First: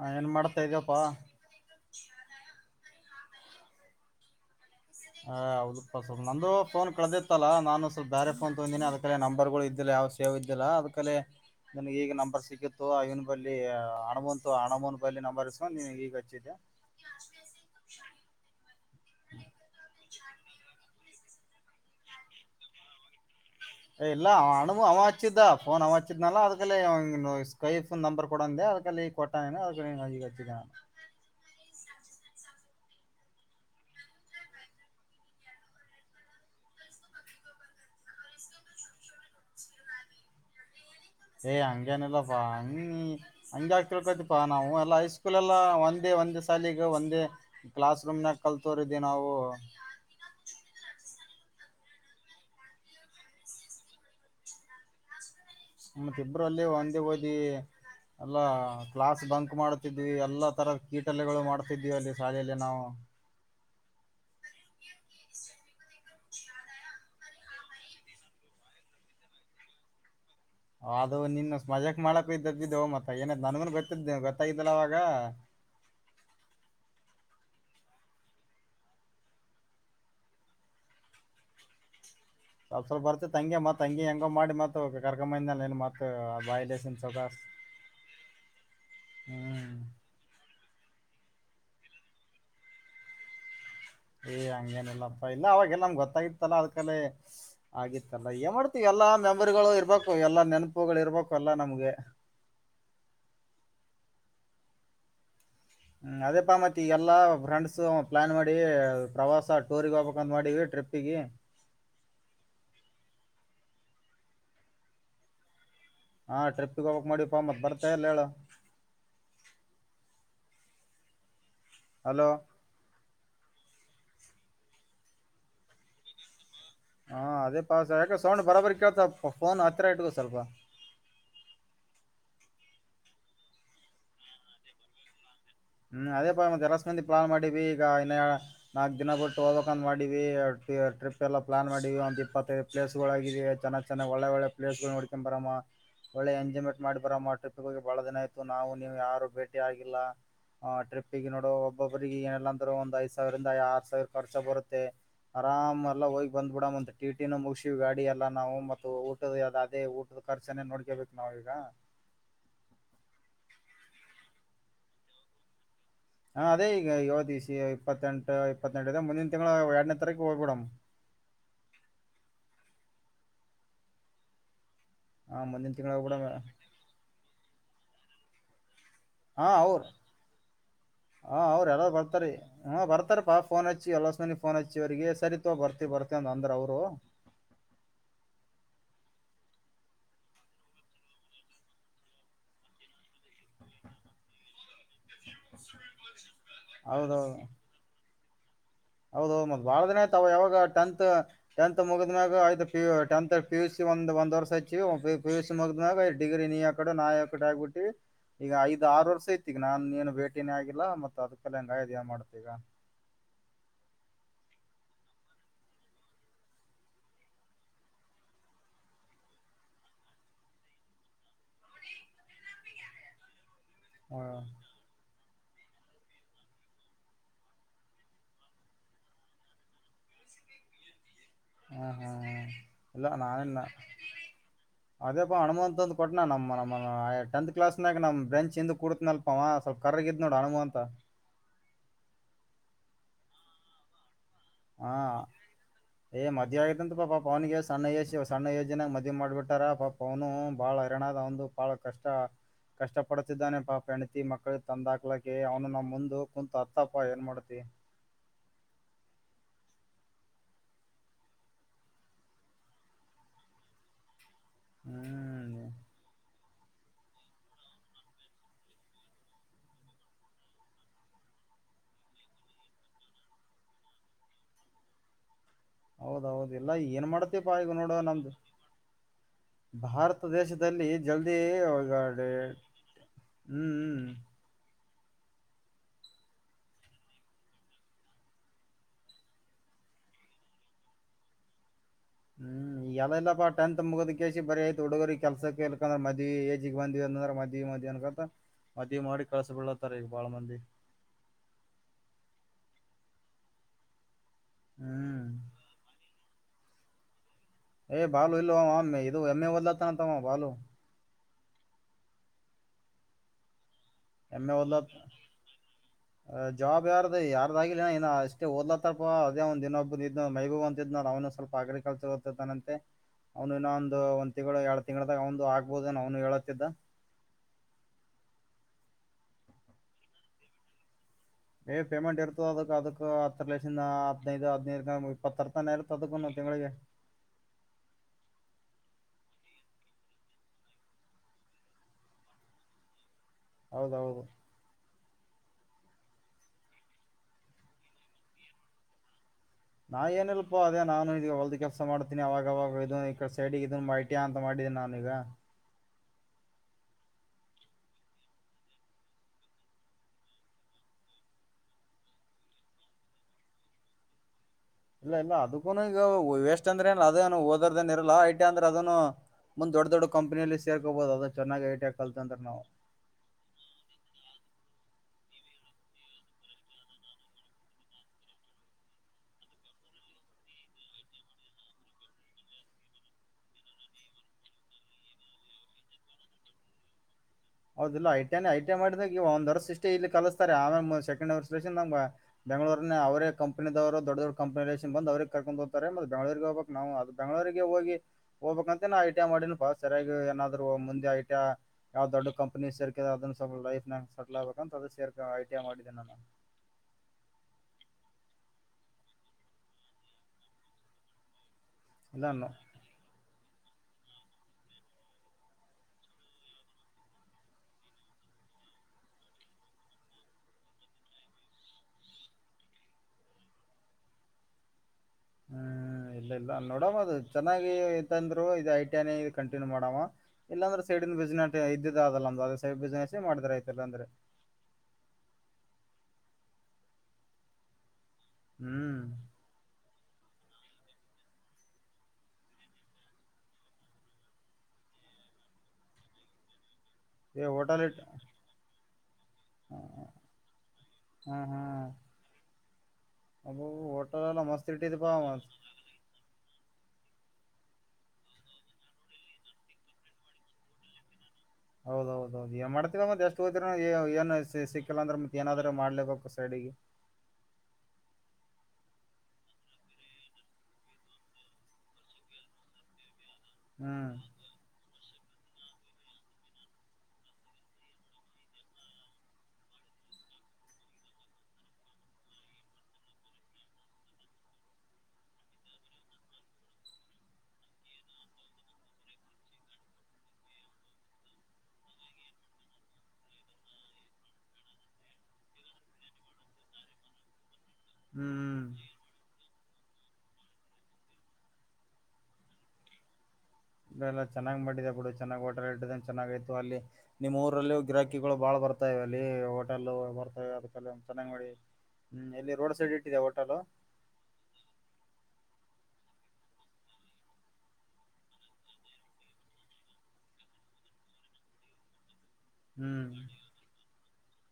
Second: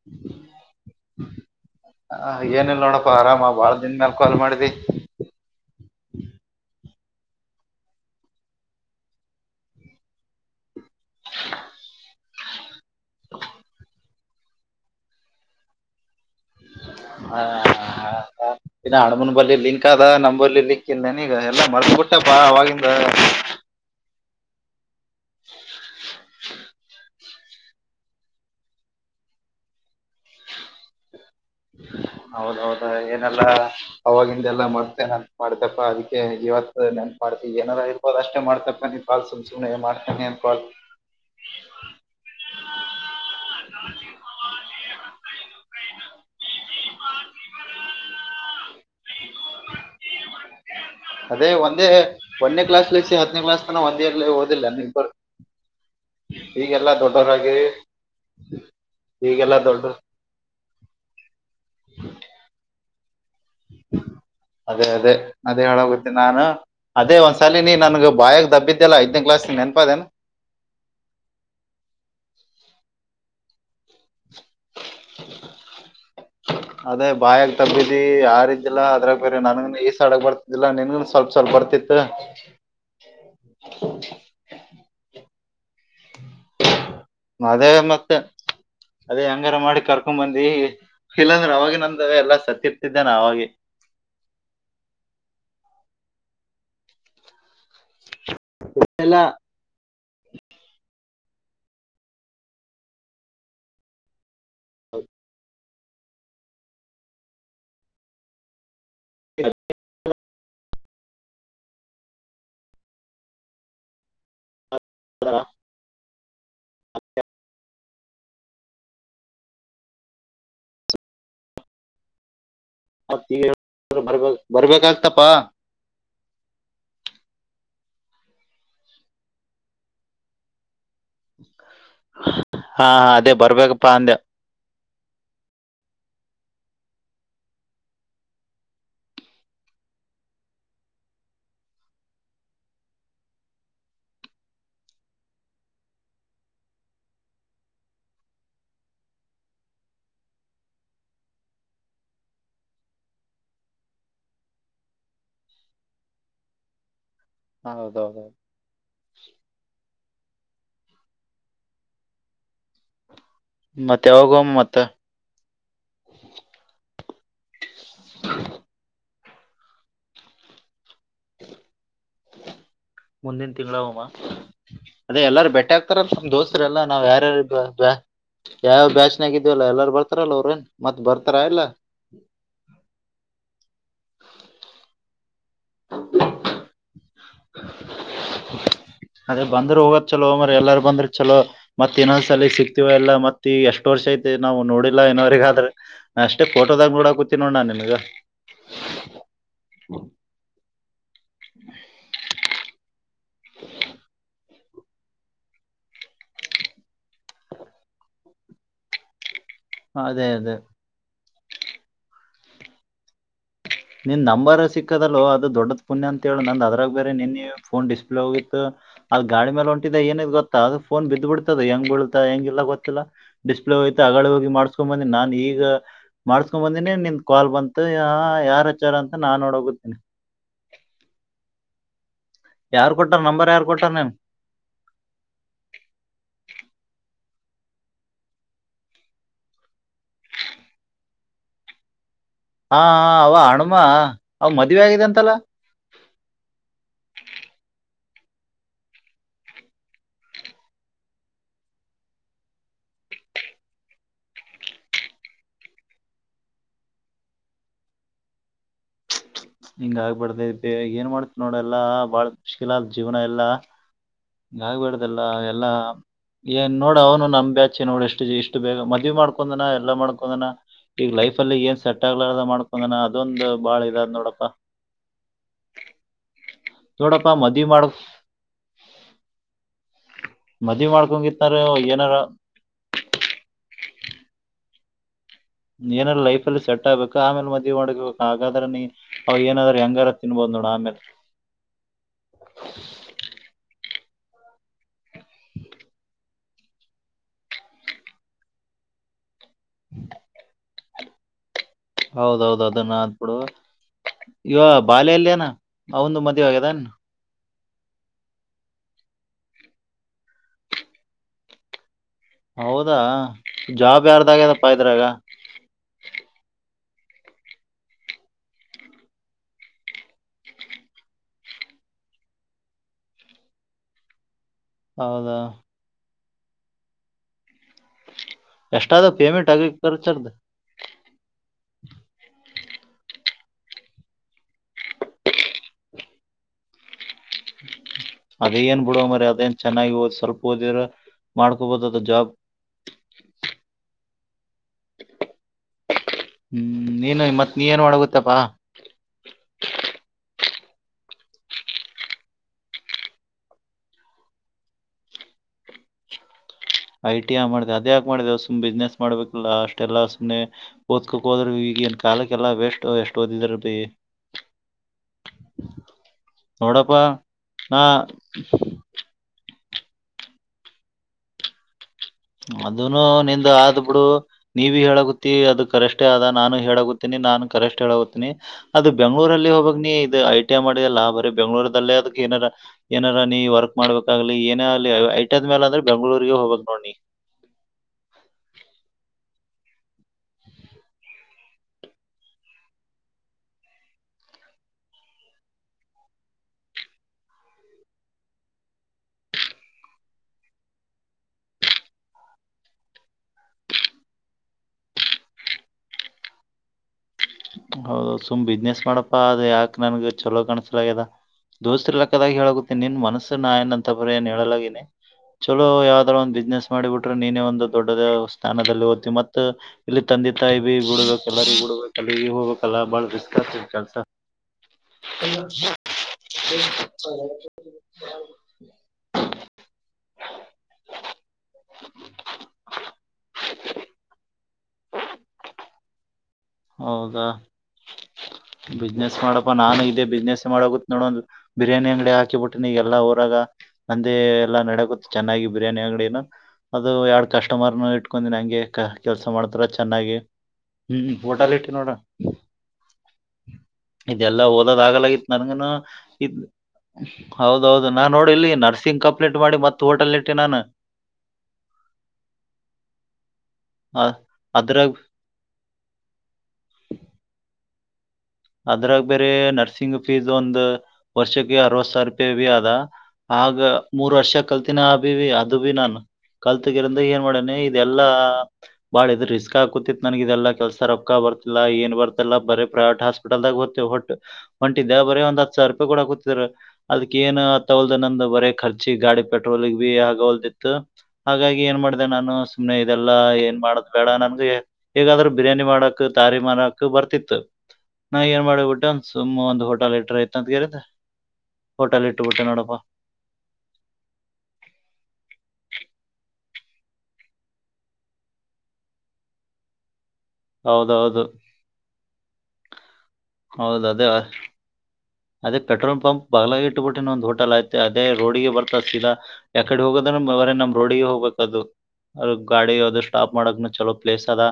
ಹ ಏನ್ ಮಾಡ್ತಾ ಇದ್ಯಪ್ಪಾ ಹ ಏನಲ್ಲೋಡಪ್ಪ ಆರಾಮ ಬಾಳ ದನ್ ಮೇಾಲ ಕಾಲ್ ಮಾಡಿದೆ ಹ ಹೌದುಪ್ಪ ಸ್ವಲ್ಪ ನಂದು ಫೋನ್ ಕಳದಿತ್ತಲ್ಲ ನಾನು ಸ್ವಲ್ಪ ಬೇರೆ ಫೋನ್ ತೊಂದಿನಿ ಅದ್ಕೇ ನಂಬರ್ಗಳು ಇದ್ದಿಲ್ಲ ಯಾವ ಸೇವ ಇದ್ದಲ್ಲ ಅದ್ ಕಲೆ ನನ್ಗ್ ಈಗ ನಂಬರ್ ಸಿಗಿತ್ತು ಅವನ ಬಳಿ ಹಣಮಂತ ಹಣಮನ್ ಬಳಿ ನಂಬರ್ಸ ನಿನಗ್ ಈಗ ಹಚ್ಚಿದ್ದೆ ಆ, ಇನ್ನ ಹಣ್ಮನ್ ಬಲ್ಲಿ ಲಿಂಕ್ ಅದ ನಮ ಬಲ್ಲಿ ಲಿಂಕ್ ಇಲ್ ನನ ಈಗ ಎಲ್ಲ ಮರ್ದ ಕೊೊಟ್ಟ ಬಾ ಅವವಾಗಿಂದ ಇಲ್ಲ ಅನುುವ ಅ ಅವಚಿದಾ ಫೋನ್ ಆಾಚಿದನ ಅದಕಲ್ಲ ಸ್ ಫೋನ್ ನಂಬರ್ ಕಡ ಅಂದ ಅದಕ ಕೊಟ್ಟ ಅದಕ್ಕಡೆ ಕಚಿ ಹೌದೌದ ಏನೆಲ್ಲಾ ಅವಾಗಿಂದೆಲ್ಲಾ ಮಾಡರ್ತೆೇನೆ ಮಾಡತಪ್ಪಾ ಅದಕ್ಕೆ ಜೀವತ್ ನೆ ಮಾಡ್ತೀವಿ ಏನಾರ ಇರ್ಬೋದು ಅಷ್ಟೇ ಮಾಡ್ತತ ಕಾಸ ಮಾಡ್ತಾನಿ ಅನ್ ಏ್ ಹಂಗೇನಲ್ಲಾ ಹ ಹಂಗ ಆತಿಕತಿ ಪ ನಾವು ಎಲ್ಲ ಹಐಸ್ಕೂಲ್ ಎಲ್ಲ ಒಂದೇ ಒಂದೇ ಸಾಲಗ ಒಂದೇ ಕ್ಲಾಸ್ ರೂಮ್ನಾಗ ಕಲ್ತೋರಿದ್ದಿ ನಾವು ಅದೇ ಒಂದೇ ಒಂದನೇ ಕ್ಲಾಸ್ ಲಸ ಹತ್ತನೇ ಕ್ಲಾಸ್ ತನ ಒಂದ್ ಇಯರ್ಲ್ಲಿ ಓದಿಲ್ಲ ನಿಮ್ದರು ಮ ಬ್ರ ಅಲ್ಲಿ ಒಂದೇ ಓದಿ ಅಲ್ಲಾ ಕ್ಲಾಸ್ ಬಂಕ್ ಈಗೆಲ್ಲ ದೊಡ್ಡ ಮಾಡ್ತಿದ್ವಿ ಎಲ್ಲಾ ತರದ ಕೀಟಲೆಗಳು ಮಾಡ್ತಿದ್ವಿ ಅಲ್ಲಿ ಶಾಲೆಯಲ್ಲಿ ನಾವು ಹ ಅದೇ ಅದೇ ಅದೇ ಹೇಳೋಗುತ್ತೆ ನಾನು ಅದೇ ಒಂದ್ಸಾಲ ನೀ ನನ್ಗ ಬಾಯಾಗ ದಬ್ಬಿದ್ದೆಲ್ಲ ಐದ್ನೇ ಕ್ಲಾಸ್ ನನ್ಪಾದನೆ ಅದು ನಿನ್ನ ಮಜಾಕ್ ಮಾಡಕ್ ಇದ್ದದ್ದಿದ್ದೆ ಮತ್ತ ಏನ್ ನನ್ಗೂ ಗೊತ್ತಿದ್ದ ಗತ್ತ ತ ಇದ್ದಲ್ಲ ಅವಾಗ ಅದೇ ಬಾಯಾಗ ತಬಿದಿ ಯಾರಿದ್ದಿಲ್ಲ ಅದ್ರಾಗ ಬೇರೆ ನನ್ಗನ್ ಈ ಸಡಗ್ ಬರ್ತಿಲ್ಲ ನಿನ್ಗು ಸ್ವಲ್ ಸ್ವಲ್ ಬರ್ತತಿ [unintelligible] ಸ್ವಪ ಸ್ವಲ್ಪ ಬರ್ತ್ತೆ ತಂಗಗೆ ಮತ್ ಅಂಗೆ ಹೆಂಗ ಮಾಡಿ ಮತ್ ಕರ್ಕಂದ ಬನ್ಯಲ್ಲ ಅದೇ ಮತ್ತೆ ಅದೇ ಹೆಂಗಾರ ಹ್ಮ್ ಮಾಡಿ ಕರ್ಕೊಂಡ್ ಬಂದಿ ಇಲ್ಲಾಂದ್ರೆ ಅವಾಗಿ ನಂದ ಎಲ್ಲಾ ಸತ್ತಿರ್ತಿದ್ದೆ ನ ಅವಾಗೆ ಏ ಹಂಗೇನ ಇಲ್ಲಪ್ಪ ಇಲ್ಲ ಅವಾಗೆಲ್ಲ ಹಂಗೆ ಗೊತ್ತಾಗಿತ್ತಲ್ಲ ಅದ್ಕಲೆ ಆಗಿತ್ತಲ್ಲ ಏ ಮಾಡ್ತೀವಿ ಎಲ್ಲ ಮೆಮರಿಗಳು ಇರ್ಬೇಕು ಎಲ್ಲಾ ನೆನಪುಗಳು ಇರ್ಬೇಕು ಎಲ್ಲಾ ನಮ್ಗೆ ಹ್ಮ ಅದೇ ಪಾ ಮತ್ತ ಈಗೆಲ್ಲಾ ಫ್ರೆಂಡ್ಸ್ ಪ್ಲಾನ್ ಮಾಡಿ ಪ್ರವಾಸ ಟೂರ್ ಹೋಗ್ ಬೇಕು ಬಂದ್ ಮಾಡೀ ಟ್ರಿಪ್ಪಿಗೆ ಹ ಹಾ ಟ್ರಿಪ್ಪ ಹೋಗಕ್ ಮಾಡಿಪ್ಪ ಇಲ್ಲ ಬರ್ತೀಯಾ ಇಲ್ಲ ಹೇಳ ಹಲೋ ಮತ್ತೆ ಬರ್ಬೇಕ ಬರ್ಬೇಕಾಗ್ತಪಾ ಅದೇ ಪ ಯಕೆ ಸೌಂಡ್ ಬರಾಬರಿ ಕೇಳತ ಫೋನ್ ಹತ್ತಿರ ಇಟ್ಕೋ ಸ್ವಲ್ಪ ಹಾ ಹ ಅದೇ ಬರ್ಬೇಕಪ್ಪಾ ಅಂದೆ ಹ್ಮ್ ಅದೇ ಪಾ ಮತ್ತ ಎರಸ್ ಮಂದಿ ಪ್ಲಾನ್ ಮಾಡಿವಿ ಈಗ ಇನ್ನ ನಾಲ್ಕ್ ದಿನ ಬಿಟ್ಟು ಹೋಗ್ಬೇಕು ಮಾಡೀವಿ ಟ್ರಿಪ್ ಎಲ್ಲ ಪ್ಲಾನ್ ಮಾಡೀ ವಿ ಇಪ್ಪತ್ತೈದು ಪ್ಲೇಸ್ಗಳಗಿವ ಚೆನ್ನಾಗಿ ಚೆನ್ನಾಗಿ ಒಳ್ಳೇ ಒಳ್ಳೆ ಪ್ಲೇಸ್ಗಳು ನಡ್ಕೊಂಡ್ ಬರಮ ಒಳ್ಳೆ ಎಂಜಾಯ್ಮೆಂಟ್ ಮಾಡಿ ಬರೋ ಟ್ರಿಪ್ಪಿಗಿ ಬಹಳ ದಿನ ಆಯ್ತು ನಾವು ನೀವು ಯಾರು ಭೇಟಿ ಆಗಿಲ್ಲಾ ಆ ಟ್ರಿಪಗೆ ನೋಡೋ ಒಬ್ಬೊಬ್ರಿಗೆ ಏನೆಲ್ಲಾಂದ್ರರು ಒಂದ್ ಐದ ಸಾವಿರಂದ ಆರ್ ಸಾವಿರ ಖರ್ಚ ಬರುತ್ತೆ ಆರಾಮ್ ಎಲ್ಲ ಹೋಗಿ ಬಂದ್ ಬಿಡಮ ಟಿಟಿನ ಮುಗಸಿವ್ ಗಾಡಿ ಹೌದೌದು ಎಲ್ಲಾ ನಾವು ಮತ್ತೆ ಊಟದ ಅದೇ ಊ ಅ ಖರ್ಚನೇ ನೋಡ್ಕೇಬೇಕು ನಾವೀಗ ಮತ್ತ ಯಾವಾಗೋಗಮ ಮತ್ತ ಹಾ ಅದೇ ಈಗ ಯೋ ಇಪ್ಪತ್ತೆಂಟು ಇಪ್ಪತ್ತೆಂಟ ಇದ ಮುಂದಿನ ಎರಡನೇ ತಾರೀಕು ಹೋಗಿ ಬಿಡಮ ಹ [inaudible] ಮುಂದಿನ ತಿಂಗಳ ಮಾಮ ಅದೇ ಹಾ ಎಲ್ಲಾರು ಮುಂದಿನ ಬೆಟ್ಟೆ ತಿಂಗಳ ಆಕ್ತಾರಲ್ ಹೋಗ್ಬಿಡಮ ನಮ್ಮ್ ದೋಸ್ತರೆ ಎಲ್ಲ ನಾವ್ ಯಾರ್ಯಾಇದ್ವ ಅಂತ ಹಾ ಅವ್ರ ಬರ್ತಾರ ಹ ಇಲ್ಲ ಅವ್ರ ಎಲ್ಲಾರು ಬರ್ತಾರ ಹ ಬರ್ತಾರ ಪಾ ಫೋನ್ ಹಚ್ಚ ಹಚ್ಚಿ ಎಲ್ಲ ಫೋನ್ ಹಚ್ಚಿ ಅವ್ರರಿಗೆ ಸರಿತ್ ಬರ್ತಿವಿ ಬರ್ತ ಅಂದ್ರ ಅವರು [inaudible] ಅದೇ ಬಂದ್ರ ಹೋಗದತ್ ಚಲೋ ಮ್ರ ಎಲ್ಲಾರ ಬಂದ್ರ ಚಲೋ ಮತ್ ಇನ್ನೊಂದ್ಸಲ ಸಿಕ್ತಿವ ಎಲ್ಲಾ ಮತ್ತ ಈ ಎಷ್ಟ್ ವರ್ಷ ನಾವು ನೋಡಿಲ್ಲಾ ಇಏರಿಗಾದ್ರೆ ಅಷ್ಟೇ ಫೋಟೋದಾಗ ನಡಾ ಕುತೀನ ನೋಡ ನಾನ್ ನಿನಗ ಹೌದೌದು ಮ್ ಬಹಳದಿನ ಆಯ್ತಾವ ಯಾವಾಗ ಟೆಂತ್ ಟೆಂತ್ ಮುಗಿದ್ಮ್ಯಾಗ ಪು ಟೆಂತ್ ಪಿ ಯು ಸಿ ಒಂದ ಒಂದ್ ವರ್ಷ ಹಚ್ಚಿವಿ ಪ ಯು ಸಿ ಮುಗಿದ್ಮ್ಯಾಗ ಡಿಗ್ರಿ ನೀ ಆಕಡೆ ನಾ ಯಕಡೆ ಬಿಟ್ಟಿ ಈಗ ಐದು ಆರು ವರ್ಷ ಆಯ್ತು ಇಗ ನಾನ್ ನೀನು ಅದೇ ಭೇಟಿನೇ ಅದೇ ಆಗಿಲ್ಲಾ ಮತ್ತೆ ಅದಕ್ಕ ಅಂಗಗಾಯ್ತೇ ಏನ್ ಮಾಡ್ತೀಗ ನಿನ್ ನಂಬರ್ ಸಿಕ್ಕದಲ್ಲ ಅದು ದೊಡ್ಡದ ಪುಣ್ಯ ಅಂತೇಳು ನಂದ ಅದ್ರಾಗ ಬೇರೆ ನಿನ್ನ ಫೋನ್ ಡಿಸ್ಪ್ಲೇ ಹೋಗಿತ್ತು ಅದ್ ಗಾಡಿ ಮೇಲೆ ಹೊಂಟಿದ್ದ ಏನಿದ್ ಗೊತ್ತ ಅದುಫೋನ್ ಬಿದ್ದ್ ಬಿಡ್ತದ ಹೆಂಗ್ ಬಿಳುತ್ತಾ ಹೆಂಗ ಇಲ್ಲ ಗೊತ್ತಿಲ್ಲ ಡಿಸಪ್ಲ ಹಯ್ತ ಅಗಳ ಹ್ಮ್ ಹಿ ಮಾಡ್ಕೊ ಬಂದಿ ನಾನ ಈಗ ಈಗ ಮಾಡ್ಸ್ಕೊಂಡ್ ಬಂದಿನಿ ನಿನ್ ಕಾಲ್ ಬಂತು ಯಾರ ವಿಚಾರ ಅಂತ ನಾ ನೋಡೋಗುತ್ತೇನೆ ಹ್ಮ್ ಹ್ಮ್ ಯಾರ್ ಕೊಟ್ಟಾರ ನಂಬರ್ ಯಾರು ಕೊಟ್ಟಾರ ನನ್ ಅದೇಪ್ಪ ಹನುಮಂತಂದು ಕೊಟ್ಟನಾ ನಮ್ಮ ನಮ್ಮ ಆ ಟೆಂತ್ ಕ್ಲಸ್ನಾಗ ನಮ್ ಬ್ರೇಚ್ ಹಿಂದ ಕೂಡತನಲ್ಪವ ಸ್ವಲ್ಪ ಕರಗಿದ್ ನೋಡ ಅನುಭವ ಅಂತ [inaudible] ಹಾ ಹಾ ಅವ ಅಣಬ ಹಾ ಏ ಮದುವೆ ಆಗತಂತ ಪಾಪಾ ಪವನಗೆ [unintelligible] ಸಣ್ಣ ಏಜ್ ನೆಗ ಮದುವೆ ಮಾಡ್ಬಿಟ್ಟಾರ ಪಾಪ ಅವನು ಬಹಳ ಹರಣದ ಒಂದು ಬಹಳ ಕಷ್ಟ ಕಷ್ಟ ಪಡ್ತಿದ್ದಾನೆ ಪಾ ಹೆಂಡತಿ ಮಕ್ಕಳ ತಂದ ಹಾಕ್ಬೇಕ್ಲೇ ಅವ್ನು ನಮ್ಮ ಮುಂದ ಕುಂತು ಅತ್ತಪ್ಪಾ ಏನ್ ಮಾಡ್ತಿವಿ [inaudible] ಹಿಂಗ ಆಗ್ಬಡ್ದ ಏನ್ ಮಾಡ್ತಿ ನೋಡ ಎಲ್ಲಾ ಬಾಳ ಮುಶ್ಕಿಲ್ [unintelligible] ಆದ ಜೀವನ ಎಲ್ಲಾ [unintelligible] ಗಾಗಬಡದೆಲ್ಲ ಹ್ಮ್ ಎಲ್ಲಾ ಏನ್ ನೋಡ ಅವನು ನಮ್ ಬ್ಯಾಚಿ ನೋಡು ಎಷ್ಟು ಇಷ್ಟು ಬೇಗ ಮದ್ವಿ ಮಾಡ್ಕೊಂಡಂದನ ಎಲ್ಲಾ ಮಾಡ್ಕೊಂಡಂದನ ಈಗ ಲೈಫ ಅಲ್ಲಿ ಏನ್ ಸೆಟ್ ಆಗ್ಲಾರದ ಮಾಡ್ಕೊಂಡನ ಅದೊಂದು ಬಾಳ ಇದ [unintelligible] ನೋಡಪ್ಪ ಹೌದೌದು ಎಲ್ಲ ಏನ್ ಮಾಡ್ತೇ ಪಾ ಮದ್ವಿ ಈಗ ಮಾಡ ನೋಡುವ ನಮ್ದು [unintelligible] ಭಾರತ [unintelligible] ದೇಶದಲ್ಲಿ ಮದ್ವಿ ಮಾಡ್ಕೊಂಗಿತ್ತಾರ ಜಲ್ದಿಗ ಏನಾರ ಹ್ಮ್ ಏನಾದ ಲೈಫ ಅಲ್ಲಿ ಸೆಟ್ ಆಗ್ಬೇಕು ಆಮೇಲ ಮದ್ವೆ ಮಾಡ್ಕೋಬೇಕ ಅವಾಗ ಏನಾದ್ರ ಹೆಂಗಾರ ತಿನ್ಬಹದು [unintelligible] ಡೇ ಹ್ಮ್ [unintelligible] [inaudible] ಈ ಎಲ್ಲಪ್ಪ ಟೆಂತ್ ಮುಗ [unintelligible] ಕೆಶಿ ಬರಿಯತು ಹುಡುಗರಿಗೆ ಕೆಲ್ಸಕ್ಕೆ ಎಕಂದ್ರ ಮದ್ವಿ [unintelligible] ಜಿಗೆ ಬಂದ್ ಅಂದ್ರ ಮದವಿ ಮದ್ ಅನ್ಕತ ಮದುವವಿ ಮಾಡಿ ಕಳ್ಸ ಬಿಳತ್ತಾರ ಈಗ ಬಾಳ ಮಂದಿ [unintelligible] ಹೌದೌದು ಅದನ್ನ [unintelligible] ಅಬಿಡು ಇವ ಬಾಲ್ಲ ಹ್ಮ್ [unintelligible] ಯನಾ ಅವಂದು ಮತ್ತ [unintelligible] ಗದ ಏ ಬಾಲು ಇಲ್ಲ ಆಮ ಇದು ಎಂ ಎ ಓದಲತಾನತ ಬಾಲು [unintelligible] ಹೌದಾ ಜಾಬ್ ಎಮ್ ಎ ಯಾರ್ದಾಗ್ಯದಪ್ಪ ಓದ್ಲತ್ ಇದ್ರಾಗ ಜಾಬ್ ಯಾರ್ದು ಯಾರ್ದಾಗ್ಲಿಲ್ಲ ಇನ ಅಷ್ಟೇ ಓದಲತ್ತಾರಪ್ಪ ಅದೇ ಒಂದ ದಿನೊಬ್ಬ ಇದ್ ಮೈಬು ಅಂತ ಇದ್ ಅವ್ನ [unintelligible] ಸ್ವಲ್ಪ ಅಗ್ರಿಕಲ್ಚರ್ [unintelligible] ತೆ ಅವನು ಇನ್ನೊ ಒಂದು ಒಂದ್ ತಿಂಗಳು ಎರಡು ತಿಂಗಳ್ದಾಗ ಹೌದಾ ಅವನು ಆಗ್ಬೋುದನ [unintelligible] ಅವನು ಹೇಳತಿದ್ದ ಎಷ್ಟಾದ ಪೇಮೆಂಟ್ ಆಗಿ ರ್ಚ [unintelligible] ಏ ಪೇಮೆಂಟ್ ಇರುತ ಅದಕ್ ಅದಕ್ ಹತ್ತರ ಲಕ್ಷದ ಹಡ್ನೈದು ಹೆಡ್ನೈದು ಇಪ್ಪತ್ತರ ತನ ಇರುತ ಅದಕ್ಕ ತಿಂಗಳಿಗೆ ಹ [unintelligible] [inaudible] ಅದೇ ಏನ್ ಬಿಡುವ ಮರಯ ಅದೇನ್ ಚೆನ್ನಾಗಿ ಓದ್ ಸ್ವಲ್ಪ ಓದಿರ ಮಾಡ್ಕೋಬಹದು ಅದು ಜಾಬ್ [unintelligible] [unintelligible] [inaudible] ಹೌದೌದು [unintelligible] ಹ್ಮ್ ನೀನು ಮತ್ ನೀ ಏನ್ [unintelligible] ಒಳಗುತ್ತಪ್ಪಾ ನಾ ಏನಲ್ಪ ಅದೇ ನಾನು ಇದಗ ಹೊಲ್ದ ಕೆಲಸ ಮಾಡ್ತೀನಿ ಅವವಾಗವಾಗ ಇದ ಈ ಸೈಡಿಗೆ ಇದನ್ ಮೈಟ ಅಂತ ಮಾಡಿ [unintelligible] [unintelligible] ನಾನಿಗ ಐ ಟಿ ಐ ಮಾಡಿದೆ ಅದ ಯಾಕ ಮಾಡಿದೆ ಸುಮ್ ಬಿಸ್ನೆಸ್ ಮಾಡ್ಬೇಕಿತ್ತಲ್ಲಾ ಅಷ್ಟೆಲ್ಲ ಸುಮ್ನೆ ಓದ್ಕಕ್ ಹೋದ್ರ ಈ [unintelligible] ಕಾಲಕ್ಕೆಲ್ಲಾ ವೇಸ್ಟ್ ಎಷ್ಟು ಓದಿದ್ರ ಬಿ [unintelligible] ಹ [unintelligible] [inaudible] ಇಲ್ಲ ಇಲ್ಲ ಅದಕ್ಕೂನು ಈಗ ವೇಸ್ಟ್ ಅಂದ್ರೆ ನೋಡಪ್ಪ ಅದನು ನಾ ಓದರ್ದನ್ ಇರಲ್ಲ ಐಟ ಅಂದ್ರೆ ಅದನು ಮುಂದ ದೊಡದೊಡ್ಡಂಪನಿಯಲ್ಲಿ ಸೀರ್ಕೋಬಹುದುದು ಚೆನಗಿ ಐ [unintelligible] ನಾವು ಅದನು ನಿಂದು ಆದ್ ಬಿಡು ನೀವ ಹೇಳಗುತ್ತ ಅದು ಕರೆಷ್ಟೇ ಆದದ ನಾನು ಹೇಳೋಗುತ್ತೀನಿ ನಾನು ಕರೆಷ್ಟ್ ಹೇಳೋಗುತ್ತೀನಿ ಅದು ಬೆಂಗಳೂರಲ್ಲಿ ಹೋಗಾಗ ನೀ ಇ [unintelligible] ಐ ಟಿ ಐ ಮಾಡಿದೆಲ್ಲಾ ಬರೀ ಬೆಂಗ್ಗಳೂರ್ಲ್ಲೇ ಅದ ಏನಾರ ಏನಾರ ನೀ ವರ್ಕ್ ಮಾಡ್ಬೇಕಾಗ್ಲಿ ಏನೇ ಅ [unintelligible] ಐಟದ ಮೇಲೆ ಅಂದ್ರೆ ಬೆಂಗಳೂರಿಗೆ ಹೋಗಬೇಕ್ ನೋಡ್ಡಿ ನೀ [unintelligible] ಹೌದಿಲ್ಲಲ್ಲ ಐ ಟ ಐ [unintelligible] ಮಾಡಿದಾಗ ಈಗ ಒಂದ್ವರ್ ಸೃಷ್ಟ್ ಇಲ್ಲಿ ಕಲಸ್ತಾರೆ ಆಮೇಲೆ ಸೆಕೆರ್ ಸ ನಮ್ ಬೆಂಗಳೂರನ ಅವರ ಕಂನವರು ದೊಡ್ಡ ದೊಡ್ಡಂಪನಿನ್ ಬಂದ ಅವ್ರರಿಗೆ ಕರ್ಕು ಹೋಗತಾರೆತ್ತ ಬೆಂಗಳೂರಿಗೆ ಹೋಗ್ಬೇಕ ನಾವು ಬೆಂಗಳೂರಿಗೆ ಹೋಗಿ ಹೋಗ್ಬೇಕಂತ ಐ ಟಿ ಐ ಮಾಡಿನ ಪ ಸರಿಯಾಗಿ ಏನಾದ್ರು ಮುಂದೆ ಐ ಟಿ ಐ ಯಾವ್ ದೊಡ್ [unintelligible] ಕಂಪನಿ ಸೇರ್ಕ ಅದನ್ನ ಸ್ವಲ್ಪ ಲೈಫ್ ನ ಸೆಲ್ ಆಬೇಕ ಅಂತ ಅದು ಸೇರ್ [unintelligible] ಐಟಿ ಮಾಡಿದ್ದೇನೆ ನಾನು [unintelligible] [inaudible] ಹೌದ ಸುಮ್ ಬಿಸ್ನೆಸ್ ಮಾಡಪ್ಪಾ ಅದ ಯಾಕ ನನ್ಗ ಚಲೋ ಕಾಣಸಲಾಗ್ಯದ ಇಲ್ಲ ದೋಸ್ತಿರ್ಲಕ್ಕದಾಗಿ ಅನ್ನೋ ಹೇಳಕುತ್ತಿ ನಿನ್ ಮನಸ್ಸು ನಾಯಏನ್ [unintelligible] ಅಂತ ಬರ ಏನ್ ಹೇಳಲನನೆ ಚಲೋ ಯಾವ್ದಾರ ಒಂದ್ ಬಿಸ್ನೆಸ್ ಮಾಡಿಬಿಟ್ರೆ ನೀನೇ ಒಂದು ದೊಡ್ಡದ ಸ್ಥಾನದಲ್ಲಿ ಓದ [unintelligible] ಮ ಇಲ್ಲಿ [unintelligible] ಬಂದಿತ ಬಿ ಬಿಡ್ಬೇಕಲ್ಲ ಬಿಡ್ಬೇಕಲ್ಲ ಈಗ ಹೋಗ್ಬೇಕಲ್ಲ ಬಾ ರಿಸ್ಕ್ ಆಗ್ತ ಕಲ್ಸ ಹ [unintelligible] [inaudible] ಹ್ಮ್ ಇಲ್ಲ ಇಲ್ಲ ನೋಡಮ್ಮ ಅದು ಚೆನ್ನಾಗಿ ಇತ್ ಅಂದ್ರು ಈ ಐ ಟಿ ಕಂಟಿನ್ಯೂ ಮಾಡ ಇಲ್ಲಾಂದ್ರೆ ಸೈ [unintelligible] ಬ ಇದ್ದ ಅದಲ್ಲ ಅ [unintelligible] ಬಿಸ್ನೆಸ್ [unintelligible] ಮಾಡಿದ್ರಐತಲ್ಲ ಅಂದ್ರೆ ಹೌದಾ ಹ್ಮ್ ಬಿಸ್ನೆಸ್ ಮಾಡಪ್ಪ ನಾನು ಇದೆ [unintelligible] ಬಿಸ್ನೆಸ್ ಮಾಡೋಗುತ್ತತ್ ನೋಡ ಬಿರಿಯಾನಿ ಅಂಗಡಿ ಹಾಕಿಬ ಬಿಟ್ರೆ ನೀಗ ಎಲ್ಲ ೋರಾಗ ನಂದೆ ಎಲ್ಲಾ ನಡಗುತ್ತ ಚೆನ್ನಾಗಿ ಬಿರಿಯಾನಿ ಅಂಗಡಿನ ಅದು ಎರಡು ಏ ಹೋಟೆಲ್ ಕಸ್ಟಮರ್ನ ಇಟ್ ಇಟ್ಕೊಂಡಿ ನಂಗೆ ಕೆಲಸ ಮಾಡ್ತಾರ ಚೆನ್ನಾಗಿ ಹಾ ಹ್ಮ ಹೋಟಲ್ ಹಾ ಇಟ್ಟು ನೋಡ ಅಬ ಹೋಟೆಲ್ ಎಲ್ಲ ಇದೆಲ್ಲಾ ಮಸ್ತ್ ಓದೋದ್ ಇಟ್ಟಿದಪಾ ಆಗಲಾಗಿತ್ ಮತ್. ನನ್ಗನು ಇ ಹೌದೌದು ನಾನ್ ನೋಡಿ ಇಲ್ಲಿ ನರ್ಸಿಂಗ್ ಕಂಪ್ಲೀಟ್ ಮಾಡಿ ಮತ್ತ ಹೋಟೆಲ್ ಇಟ್ಟ ನಾನು ಹೌದೌದೌದು ಏನ್ ಮಾಡ್ತಿದ ಮತ್ತತ್ ಎಷ್ಟು ಹೋ್ತರ ಏನ್ ಅದ್ರಾಗ ಸಿಕ್ಕಿಲ್ಲ ಅಂದ್ರೆ ಮತ್ತತ್ ಏನಾದ್ರರು ಮಾಡ್ಲೇಬೇಕು ಸೈಡಿಗೆ [inaudible] ಅದ್ರಾಗ ಬೇರೆ ನರ್ಸಿಂಗ್ ಫೀಸ್ ಒಂದ್ ವರ್ಷಕ್ಕೆ ಅರವತ್ ಸಾವಿರ ರೂಪಾಯಿ ಭ ಆದದ ಆಗ ಹ್ಮ್ ಮೂರ್ ವರ್ಷ ಕಲ್ತೀಿನ ಬಿೀ ಅದು ಬಿೀ ನಾನು ಕಲ್ತಗಿರಂದ ಏನ್ ಮಾಡನನೆ ಇದೆಲ್ಲಾ ಬಾಳ ಇದ ರಿಸ್ಕ್ ಆಾಕುತಿತ್ ನನ್ಗ ಇದೆಲ್ಲಾ ಕೆಲ್ಸ ರಕ್ಕ ಬಾಳ ಬರ್ಲ್ಲ ಏನ್ ಬರ್ತಲ್ಲ ಬೇ ಪ್ರೈವೇಟ್ ಹಾಸ್ಪ ಟಲ್ದಾಗ ಹತ್ತೇವೆ ಹೊಟ್ಟು ಹೊಂಟ ದ ಬರ ಒ್ ಹತ್ ಸಾವಿರ ರೂಪಾಯಿ ಕೂಡ ಕೂತರ ಅದಕ್ಕ ಏನ್ ತಗದ ನ ಬರ ಖರ್ಚಿ ಗಾಡಿ ಪೆಟ್ರೋಲಿ ಬಿ ಆಗ ಹೊಲ್ದಿತ್ತು ಹಾಗಾಗಿ ಏನ್ ಮಾಡಿದೆ ನಾನು ಸುಮ್ನೆ ಇದೆಲ್ಲಾ ಏನ್ ಮಾಡಕ್ ಬೇಡ ನನ್ಗೆ ಹೇಗಾದ್ರೂ ಬಿರಿಯಾನಿ ಮಾಡಕ್ ತಾರಿ ಮಾಡಕ್ ಬರ್ತಿತ್ತು ನಾ ಏನ್ ಹ್ಮ್ ಮಾಡಿ್ಬಿಟ್ಟೆ ಒಂದ ಸುಮ್ಮ್ ಒಂದ ಹೋಟಾಲ್ ಇಟ್ರ ಐತ ಅಂತ ಗರದ ಹೋಟೆಲ್ ಇಟ್ಟುಬಿಟ್ಟೆ ನೋಡಪ್ಪ ಇಲ್ಲ ಚೆನ್ನಾಗ್ ಮಾಡಿದೆ ಬಿಡು ಚೆನ್ನ್ ಹೋಟೆಲ್ ಇಟ್ಟ ಚೆನ್ನಾಗ ಆತು ಅಲ್ಲಿ ನಿಮ್ಮ ಊರಲ್ಲಿೂ ಗ್ರಾಹಕಿಗಳು ಬಾಳ ಬರ್ ಬತವೆ ಅಲ್ಲಿ ಹೋಟೆಲ್ ಬರ್ತಾ ಹೌದೌದು ಚೆನ್ನಾಗ್ ಮಾಡ ಇಲ್ಲಿ ರೋಡ್ ಸೈಡ್ ಇ ಹೌದ ಅದೇ ಅದೇ ಪೆಟ್ರೋಲ್ ಪಂಪ್ ಬಗ್ಲಾಗಿ ಇಟ್ುಬಿಟ್ಟೆ ಒಂದ ಹೋಟೆಲ್ ಆಯ್ತೆ ಅದೇ ರೋಡಿಗೆ ಬರ್ತಾ ಸೀದಾ ಎಕಡೆ ಹೋಗೋದ್ರ ಅವರೇ ನಮ್ ರೋಡಿಗೆ ಹೋಗ್ಬೇಕ ಅದು್ರ ಗಾಡಿ ಅದು ಹ್ಮ್ ಸ್ಟಾಪ್ ಮಾಡಕ್ ಚಲೋ ಪ್ಲೇಸ್ ಅದ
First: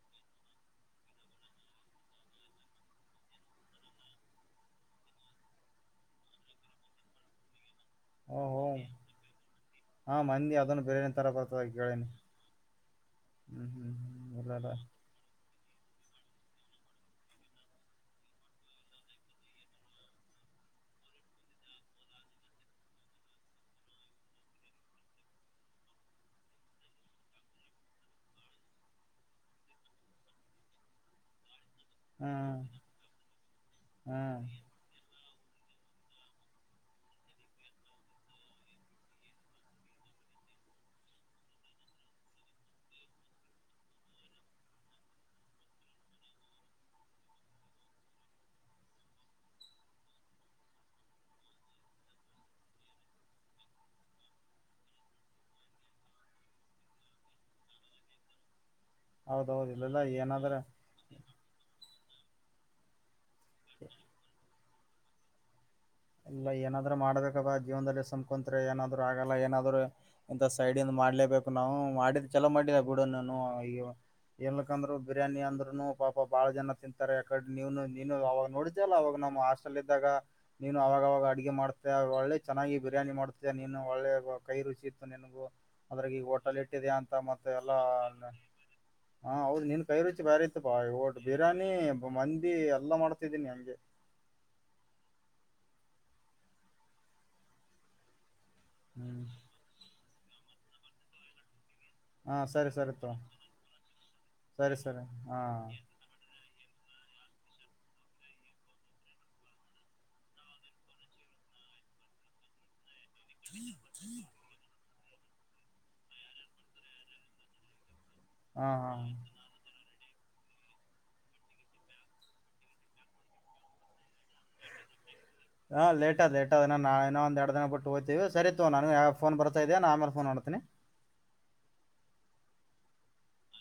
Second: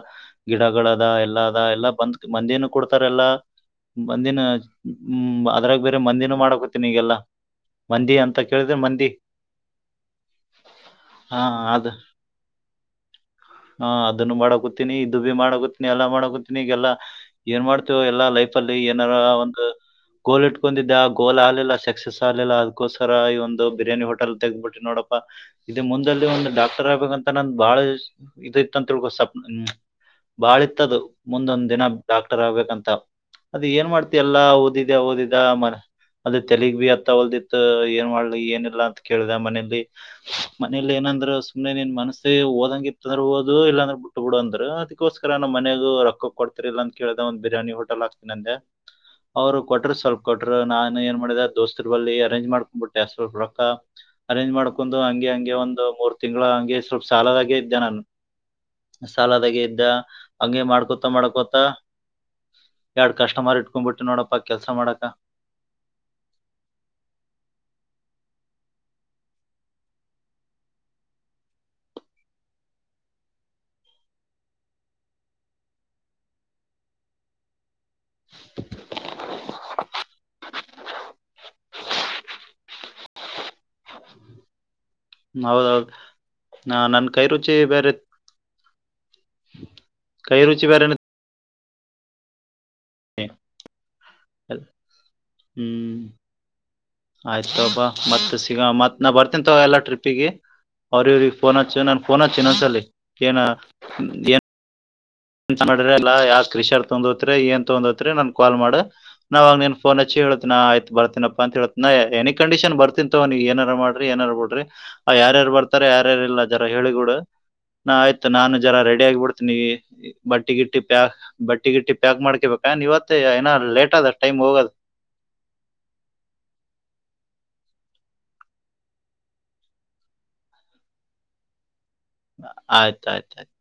ಗಿಡಗಳ ಅದ ಎಲ್ಲಾ ಅದ ಎಲ್ಲಾ ಬಂದ್ ಮಂದಿನು ಕೊಡ್ತಾರೆ ಎಲ್ಲಾ ಮಂದಿನ ಹ್ಮ ಅದ್ರಾಗ ಬೇರೆ ಮಂದಿನ ಮಾಡಕೊತ್ತಿನ ಈಗೆಲ್ಲಾ ಮಂದಿ ಅಂತ ಓಹೋ ಕೇಳಿದ್ರೆ ಮಂದಿ ಹಾ ಮಂದಿ ಅದನ್ನು ಬೇರೆ ತರ ಹಾ ಬರ್ತದ ಅದ ಕೇಳನಿ ಹಾ ಅದನ್ನು ಮಾಡಕೊತೀಿನಿ ಇದು ಭ ಮಾಡಕ ಎಲ್ಲಾ ಮಾಡಕತಿನಿ ಈಗೆಲ್ಲಾ ಏನ್ ಮಾಡ್ತೇವ ಎಲ್ಲಾ ಲೈಫ ಅಲ್ಲಿ ಏನಾರ ಒಂದು ಗೋಲ್ ಇಟ್ಕೊಂಡಿದ್ದ ಆ ಗೋಲ್ ಆಲಿಲ್ಲ ಸಕ್ಸಸ್ ಆಲಿಲ್ಲ ಅದಕ್ಕೋಸ್ರ ಈ ಒಂದು ಬಿರಿಾನಿ ಹೋಟಲ್ ತೆಗಬಿಟ್ಟಿ ನೋಡಪ್ಪ ಇ ಮುಂದದಲ್ಲಿ ಒಂದು್ ಡಾಕ್ಟರ್ ಆಗ್ಬೇಕಂತ ನಂದ ಬಾಳ ಇದ ಇತ್ತಂತ ತಿಳ್ಕೋ ಸಪ್ ಹ್ಮ್ ಬಾಳ ಇತ್ತದು ಮುಂದೊಂದ್ ದಿನ ಡಾಕ್ಟರ್ ಹ್ಮ್ ಆಗ್ಬೇಕಂತ ಅದ ಏನ್ ಮಾಡ್ತಿ ಹ್ಮ್ ಎಲ್ಲಾ ಓದಿದ ಹದಿದ ಮರ ಅದೇ ತಲಗ್ ಬಿ ಅತ್ತ ಹೊಲ್ದಿತ್ ಏನ್ ಮಾಡ್ಲಿ ಏನಿಲ್ಲ ಅಂತ ಕೇಳಿದೆ ಮನೇಲಿ ಮನೇಲಿ ಏನೋ ಏಂದ್ರ ಸು್ನೆ ನೀನ್ ಮನಸ್ಸ ದಂಗ ಇರ್ತದ್ರ ಓದು ಇಲ್ಲಾಂದ್ರೆ ಬಿಟ್ಟು ಬಿಡು ಅಂದ್ರ ಅದಕ್ಕೋಸ್ಕರ ನಮ್ಮ ಮನಗ ರೊಕ್ಕ ಕೊಡ್ತಿರ್ಲಲ್ಲ ಅಂತ ಕೇಳ ಒಂದು ಬಿರಿ್ಯಾನಿ ಹೋಟೆಲ್ ಆಗ್ತನಿ ಅಂದೆ ಅವ್ರು ಕೊಟ್ರರು ಸ್ವಲ್ಪ ಕೊಟ್ರರು ನಾನನ್ ಏನ್ ಮಾಡಿದ ದೋಸ್ತ್ರ್ ಬಳಿ ಅರೇಂಜ್ ಮಾಡ್ಕೊಂಡ್ಂಬಿಟ್ಟೆ ಸ್ವಲ್ಪ ರೊಕ್ಕ ಅರೇಂಜ್ ಮಾಡ್ಕೊಂಡು ಹಂಗೆ ಹಂಗೆ ಒಂದು ಮೂರ್ ತಿಂಗಳು ಹಂಗೆ ಸ್ವಲ್ಪ ಸಾಲದಾಗೆ ಇದ್ದೆ ನಾನು ಸಾಲದಾಗೆ ಹೌದೌದು ಇದ್ದ ಇಲ್ಲೆಲ್ಲ ಏನಾದ್ರ ಹಂಗೆ ಮಾಡ್ಕೊತ ಮಾಡ್ಕೊತ ಯಡ್ ಕಷ್ಟಮಾರ್ ಇಟ್ಕೊಂಡ್ಬಿಟ್ಟು ನೋಡಪ್ಪ ಕೆಲ್ಸ ಮಾಡಕ ಇಲ್ಲ ಏನಾದ್ರೂ ಮಾಡಬೇಕ ಜೀವನದಲ್ಲಿ ಸು್ಕೊತ್ ಏನಾದ್ರು ಆಗಲ್ಲ ಏನಾದ್ರು ಇಂತ ಸೈಡ್ ಮಾಡ್ಲೇಬೇಕು ನಾವು ಮಾಡಿದ ಚಲೋ ಮಾಡಿದ ಬಿಡ ನಾನು ಈಗ ಎಲ್ಲಕಂದ್ರು ಬಿರಿಯಾನಿ ಅಂದ್ರುನು ಪಾಪ ಬಾಳ ಜನ ತಿಂತಾರೆ ಯಾಕಡೆ ನೀವನು ನೀನು ಅವವಾಗ ನೋಡಿದ್ದಲ್ಲ ಅವವಾಗ ನವು ಹಾಸ್ಟಲ್ ಇದ್ದಾಗ ನೀನು ಅವಾಗವಾಗ ಅಡಗೆ ಮಾಡ್ತ ಒಳ್ಳೆ ಚೆನ್ನಾಗಿ ಬಿರಿಯಾನಿ ಮಾಡ್ತ ನೀನು ಒಳ್ಳೆ ಕೈ ರುಚಿ ನನ್ಗು ಹೌದೌದ್ ಅದ್ರಾಗ ಈಗ ಹೋಟೆಲ್ ನಾ ಇಟ್ಟಿದೆ ನನ್ ಅಂತ ಕೈ ಮತ್ತೆ ರುಚಿ ಎಲ್ಲ ಬೇರೆ ಹಾ ಹೌದು ನಿನ್ ಕೈ ರುಚಿ ಬಾರಿ ಇತ್ತು ಬಾ ಬಿರಿಯಾನಿ ನಾನಿ ಮಂದಿ ಎಲ್ಲ ಮಾಡ್ತಿದ್ದೀನಿ ನಂಗೆ ಹ್ಮ್ ಆಯ್ತಬಾ ಮತ್ ಸಿಗ ಮತ್ ನಾ ಹ್ಮ್ ಬರ್ತೀನ ತ ಎಲ್ಲ ಟ್ರಿಪ್ ಿಗೆ ಅವ್ರ ಇವ್ರಿಗೆ ಫೋನ್ ಹಚ್ಚ ನನ್ ಫೋನ್ ಹಾ ಹಚ್ಚಿನ ಸರಿ ಒಂದ್ಸಲಿ ಸರಿ ತಗೋ ಏನ ಏ ಸರಿ ಸರಿ ಹಾ ಎಂತ ಮಾಡಿದ್ರ ಎಲ್ಲ ಯಾವ ಕೃಷಿರ್ ತೊಂದರಿ ಏನ್ ತೊಂದತ್ರಿ ನನ್ ಕಾಲ್ ಮಾಡ ನಾವಾಗ ನಿನಗ್ ಫೋನ್ ಹಚ್ಚಿ ಹೇಳ ಆಯ್ತತ್ ಬರ್ತೀನಪ್ಪ ಅಂತ ಹೇಳ ಎನಿ ಕಂಡೀಷನ್ ಬರ್ತನಿ ನೀ ಏನಾರ ಮಾಡ್ರಿ ಏನಾರ ಬಿಡ್ರಿ ಆ ಯಾರ್ಯಾರು ಬರ್ತಾರ ಯಾರ್ಯಾರ ಇಲ್ಲ ಜರ ಹೇಳಿಗೂಡ ನಾ ಆಯ್ತು ನಾನು ಹಾ ಜರ ಹಾ ರೆಡಿ ಆಗಿಬ ಬಿಡ್ತೇನಿ ಬಟ್ಟಿ ಗಿಟ್ಟಿ ಪ್ಯಾಕ್ ಬಟ್ಟಿ ಗಿಟ್ಟಿ ಪ್ಯಾಕ್ ಮಾಡ್ಕೇಬೇಕಾ ನೀವತ್ತ ಏನ ಲೇಟ್ ಅದ ಟೈಮ್ ಹೋಗದ್ ಹ್ಮ ಹಾ ಲೇಟ್ ಅ ಲೇಟ್ ಅದ ನಾವ ಇನ್ ಒಂದ ಎರಡು ದಿನ ಬಿಟ್ಟ ಹೊಯತೀವಿ ಸರೀ ತಗೋ ನನಗೂ ಯಾವ್ಯಾವ್ ಫೋನ ಬರತ ಇದೆ ಆಮೇಲೆ ಮಾಡ್ತೀನಿ [inaudible] ಆಯ್ತು ಆಯ್ತ ಆಯ್ತು